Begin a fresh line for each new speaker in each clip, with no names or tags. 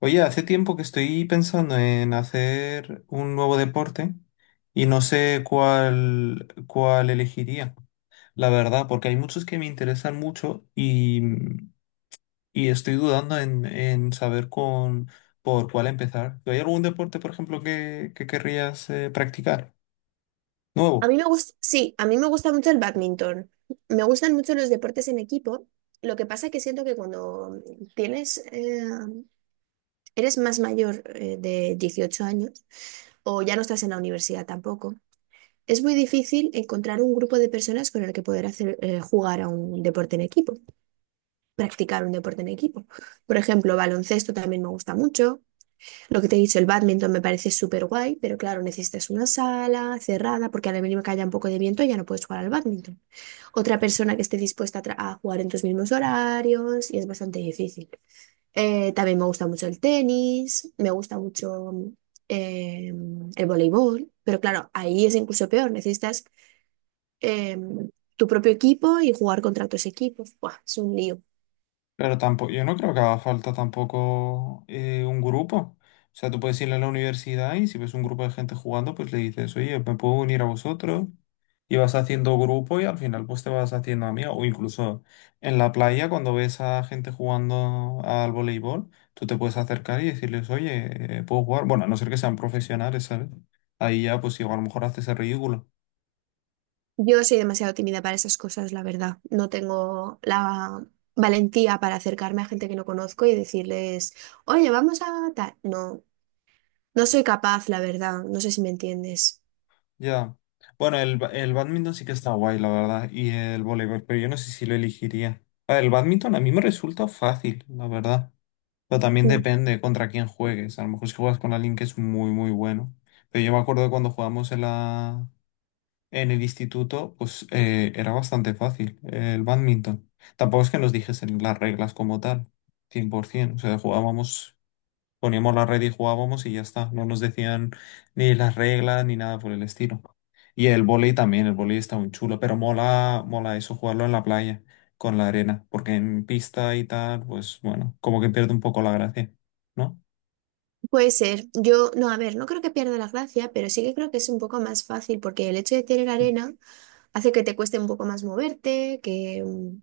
Oye, hace tiempo que estoy pensando en hacer un nuevo deporte y no sé cuál elegiría, la verdad, porque hay muchos que me interesan mucho y estoy dudando en saber con, por cuál empezar. ¿Hay algún deporte, por ejemplo, que querrías practicar?
A
Nuevo,
mí me gusta, sí, a mí me gusta mucho el bádminton. Me gustan mucho los deportes en equipo. Lo que pasa es que siento que cuando tienes, eh, eres más mayor de 18 años o ya no estás en la universidad tampoco, es muy difícil encontrar un grupo de personas con el que poder jugar a un deporte en equipo, practicar un deporte en equipo. Por ejemplo, baloncesto también me gusta mucho. Lo que te he dicho, el bádminton me parece súper guay, pero claro, necesitas una sala cerrada porque a la mínima que haya un poco de viento ya no puedes jugar al bádminton. Otra persona que esté dispuesta a jugar en tus mismos horarios y es bastante difícil. También me gusta mucho el tenis, me gusta mucho el voleibol, pero claro, ahí es incluso peor, necesitas em, tu propio equipo y jugar contra otros equipos. Buah, es un lío.
pero tampoco, yo no creo que haga falta tampoco un grupo. O sea, tú puedes ir a la universidad y si ves un grupo de gente jugando, pues le dices, oye, ¿me puedo unir a vosotros? Y vas haciendo grupo y al final pues te vas haciendo amigo. O incluso en la playa cuando ves a gente jugando al voleibol, tú te puedes acercar y decirles, oye, ¿puedo jugar? Bueno, a no ser que sean profesionales, ¿sabes? Ahí ya pues igual a lo mejor haces el ridículo.
Yo soy demasiado tímida para esas cosas, la verdad. No tengo la valentía para acercarme a gente que no conozco y decirles, oye, vamos a tal. No, no soy capaz, la verdad. No sé si me entiendes.
Ya. Bueno, el bádminton sí que está guay, la verdad, y el voleibol, pero yo no sé si lo elegiría. A ver, el bádminton a mí me resulta fácil, la verdad. Pero también depende contra quién juegues. A lo mejor si juegas con alguien que es muy, muy bueno. Pero yo me acuerdo de cuando en el instituto, pues era bastante fácil el bádminton. Tampoco es que nos dijesen las reglas como tal, 100%. O sea, jugábamos, poníamos la red y jugábamos y ya está. No nos decían ni las reglas ni nada por el estilo. Y el vóley también, el vóley está muy chulo, pero mola, mola eso, jugarlo en la playa, con la arena. Porque en pista y tal, pues bueno, como que pierde un poco la gracia, ¿no?
Puede ser. Yo, no, a ver, no creo que pierda la gracia, pero sí que creo que es un poco más fácil porque el hecho de tener arena hace que te cueste un poco más moverte,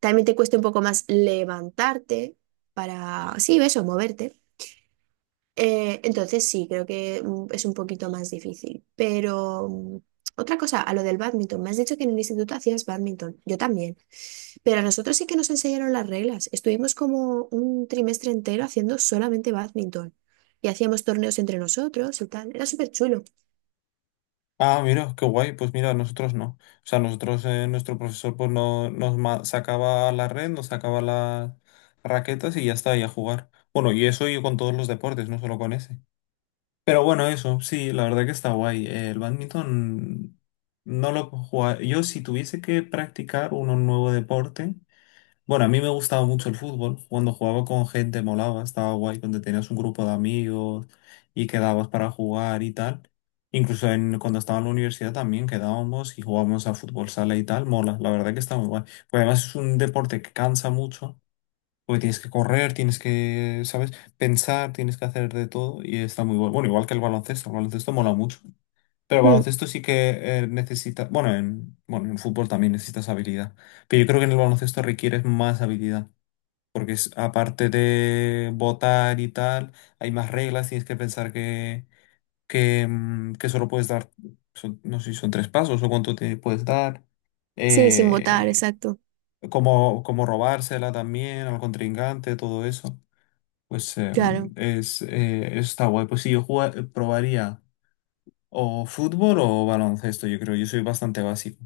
también te cueste un poco más levantarte para, sí, eso, moverte. Entonces sí, creo que es un poquito más difícil. Pero otra cosa, a lo del bádminton, me has dicho que en el instituto hacías bádminton. Yo también. Pero a nosotros sí que nos enseñaron las reglas. Estuvimos como un trimestre entero haciendo solamente bádminton. Y hacíamos torneos entre nosotros y tal. Era súper chulo.
Ah, mira, qué guay. Pues mira, nosotros no. O sea, nosotros, nuestro profesor, pues no, sacaba la red, nos sacaba las raquetas y ya está, y a jugar. Bueno, y eso yo con todos los deportes, no solo con ese. Pero bueno, eso, sí, la verdad que está guay. El badminton no lo puedo jugar. Yo, si tuviese que practicar un nuevo deporte. Bueno, a mí me gustaba mucho el fútbol. Cuando jugaba con gente molaba, estaba guay, donde tenías un grupo de amigos y quedabas para jugar y tal. Incluso cuando estaba en la universidad también quedábamos y jugábamos a fútbol sala y tal. Mola, la verdad que está muy guay. Pues además es un deporte que cansa mucho, porque tienes que correr, tienes que, ¿sabes? Pensar, tienes que hacer de todo y está muy bueno. Bueno, igual que el baloncesto mola mucho. Pero el
Mm,
baloncesto sí que necesita, bueno, en fútbol también necesitas habilidad. Pero yo creo que en el baloncesto requieres más habilidad porque aparte de votar y tal, hay más reglas, tienes que pensar que solo puedes dar, no sé si son tres pasos o cuánto te puedes dar,
sí, sin votar,
eh,
exacto.
cómo, cómo robársela también al contrincante, todo eso. Pues
Claro.
está guay. Pues sí, probaría o fútbol o baloncesto, yo creo, yo soy bastante básico.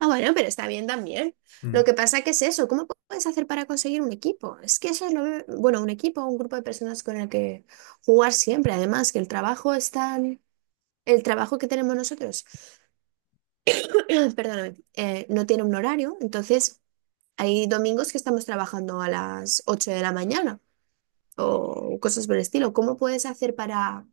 Ah, bueno, pero está bien también. Lo
Mm.
que pasa que es eso. ¿Cómo puedes hacer para conseguir un equipo? Es que eso es bueno, un equipo, un grupo de personas con el que jugar siempre. Además, que el trabajo es tan... El trabajo que tenemos nosotros, perdóname, no tiene un horario, entonces. Hay domingos que estamos trabajando a las 8 de la mañana o cosas por el estilo. ¿Cómo puedes hacer para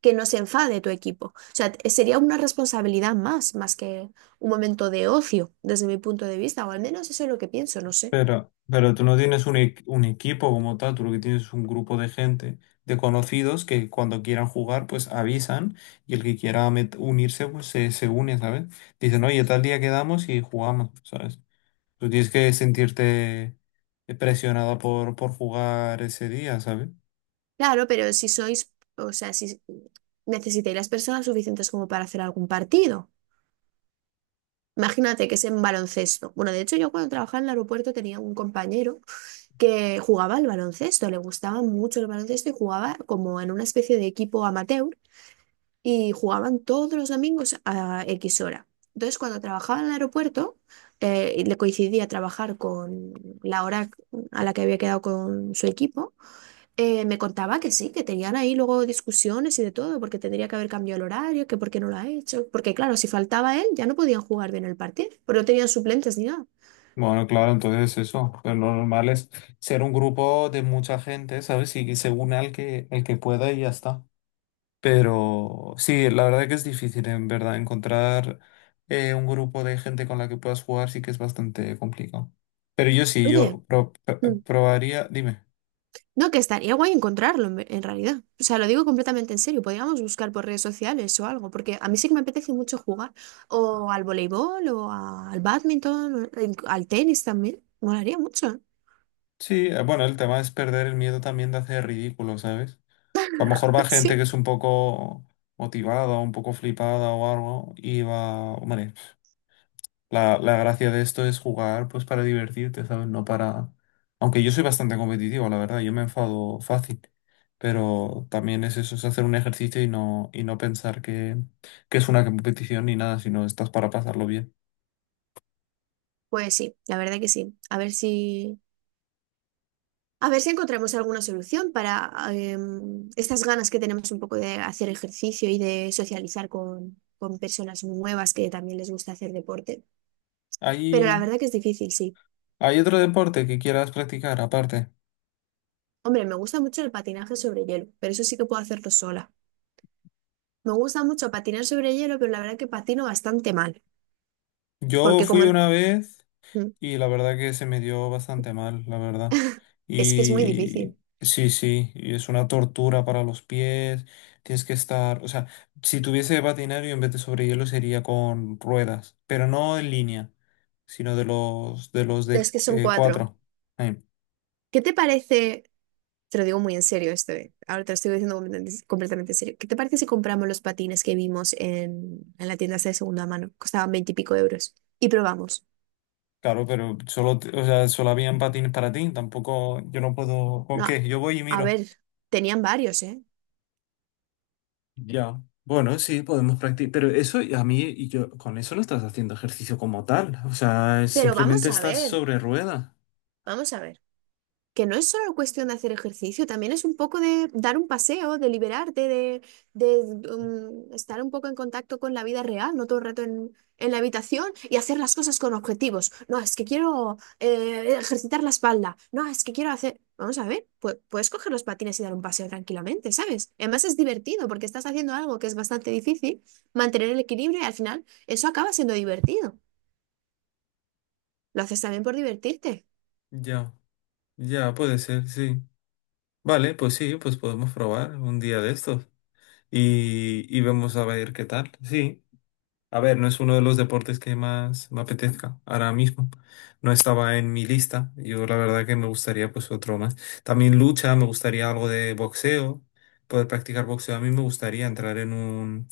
que no se enfade tu equipo? O sea, sería una responsabilidad más, más que un momento de ocio, desde mi punto de vista, o al menos eso es lo que pienso, no sé.
Pero tú no tienes un, un equipo como tal, tú lo que tienes es un grupo de gente, de conocidos, que cuando quieran jugar, pues avisan y el que quiera unirse, pues se une, ¿sabes? Dicen, oye, tal día quedamos y jugamos, ¿sabes? Tú tienes que sentirte presionada por jugar ese día, ¿sabes?
Claro, pero si sois, o sea, si necesitáis las personas suficientes como para hacer algún partido. Imagínate que es en baloncesto. Bueno, de hecho, yo cuando trabajaba en el aeropuerto tenía un compañero que jugaba al baloncesto, le gustaba mucho el baloncesto y jugaba como en una especie de equipo amateur, y jugaban todos los domingos a X hora. Entonces, cuando trabajaba en el aeropuerto, le coincidía trabajar con la hora a la que había quedado con su equipo. Me contaba que sí, que tenían ahí luego discusiones y de todo, porque tendría que haber cambiado el horario, que por qué no lo ha hecho, porque claro, si faltaba él, ya no podían jugar bien el partido, porque no tenían suplentes ni nada.
Bueno, claro, entonces eso, pero lo normal es ser un grupo de mucha gente, ¿sabes? Y que se une al que, el que pueda y ya está. Pero sí, la verdad que es difícil, en verdad, encontrar un grupo de gente con la que puedas jugar sí que es bastante complicado. Pero yo sí,
Oye.
yo pro-
Mm,
pr- probaría, dime.
no, que estaría guay encontrarlo en realidad. O sea, lo digo completamente en serio. Podríamos buscar por redes sociales o algo, porque a mí sí que me apetece mucho jugar o al voleibol o al badminton, o al tenis también. Molaría mucho, ¿eh?
Sí, bueno, el tema es perder el miedo también de hacer ridículo, ¿sabes? A lo mejor va gente
Sí.
que es un poco motivada, un poco flipada o algo, y va, hombre. La gracia de esto es jugar pues para divertirte, ¿sabes? No para... Aunque yo soy bastante competitivo, la verdad, yo me enfado fácil, pero también es eso, es hacer un ejercicio y no pensar que es una competición ni nada, sino estás para pasarlo bien.
Pues sí, la verdad que sí. A ver si encontramos alguna solución para estas ganas que tenemos un poco de hacer ejercicio y de socializar con personas nuevas que también les gusta hacer deporte. Pero la
¿Hay,
verdad que es difícil, sí.
hay otro deporte que quieras practicar aparte?
Hombre, me gusta mucho el patinaje sobre hielo, pero eso sí que puedo hacerlo sola. Me gusta mucho patinar sobre hielo, pero la verdad que patino bastante mal,
Yo
porque
fui
como
una vez...
mm,
Y la verdad que se me dio bastante mal, la verdad.
es que es muy
Y
difícil.
sí, sí, y es una tortura para los pies. Tienes que estar, o sea, si tuviese patinario en vez de sobre hielo sería con ruedas, pero no en línea, sino de los de los de
Es que son
eh,
cuatro.
cuatro. Eh,
¿Qué te parece? Te lo digo muy en serio esto, ahora te lo estoy diciendo completamente, completamente en serio. ¿Qué te parece si compramos los patines que vimos en la tienda esta de segunda mano? Costaban veinte y pico euros. Y probamos.
claro, pero solo, o sea, solo habían patines para ti, tampoco yo no puedo, ¿con
No,
qué? Yo voy y
a
miro.
ver, tenían varios, ¿eh?
Ya, bueno, sí, podemos practicar, pero eso y a mí y yo con eso no estás haciendo ejercicio como tal, o sea,
Pero
simplemente
vamos a
estás
ver,
sobre rueda.
vamos a ver, que no es solo cuestión de hacer ejercicio, también es un poco de dar un paseo, de liberarte, de, estar un poco en contacto con la vida real, no todo el rato en la habitación, y hacer las cosas con objetivos. No, es que quiero ejercitar la espalda. No, es que quiero hacer. Vamos a ver, puedes coger los patines y dar un paseo tranquilamente, ¿sabes? Además es divertido porque estás haciendo algo que es bastante difícil, mantener el equilibrio y al final eso acaba siendo divertido. Lo haces también por divertirte.
Ya, ya, puede ser, sí. Vale, pues sí, pues podemos probar un día de estos y vemos a ver qué tal. Sí, a ver, no es uno de los deportes que más me apetezca ahora mismo. No estaba en mi lista, yo la verdad que me gustaría pues otro más. También lucha, me gustaría algo de boxeo, poder practicar boxeo. A mí me gustaría entrar en un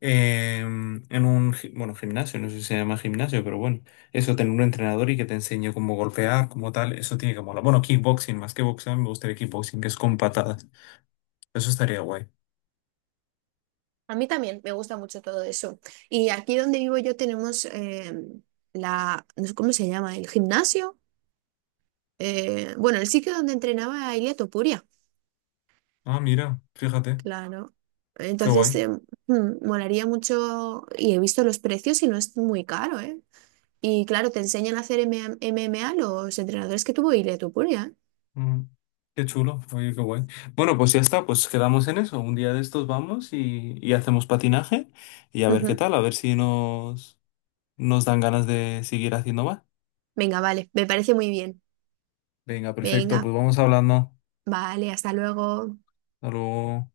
en un, bueno, gimnasio, no sé si se llama gimnasio, pero bueno, eso tener un entrenador y que te enseñe cómo golpear, como tal, eso tiene que molar. Bueno, kickboxing, más que boxeo, me gustaría kickboxing, que es con patadas. Eso estaría guay.
A mí también me gusta mucho todo eso. Y aquí donde vivo yo tenemos la, no sé cómo se llama, el gimnasio. Bueno, el sitio donde entrenaba Ilia Topuria,
Ah, mira, fíjate,
claro.
qué
Entonces,
guay.
molaría mucho y he visto los precios y no es muy caro, ¿eh? Y claro, te enseñan a hacer MMA los entrenadores que tuvo Ilia Topuria,
Mm, qué chulo, oye, qué guay. Bueno, pues ya está, pues quedamos en eso. Un día de estos vamos y hacemos patinaje y a
¿eh?
ver qué
Ujú.
tal, a ver si nos, nos dan ganas de seguir haciendo más.
Venga, vale, me parece muy bien.
Venga, perfecto,
Venga,
pues vamos hablando.
vale, hasta luego.
Hasta luego.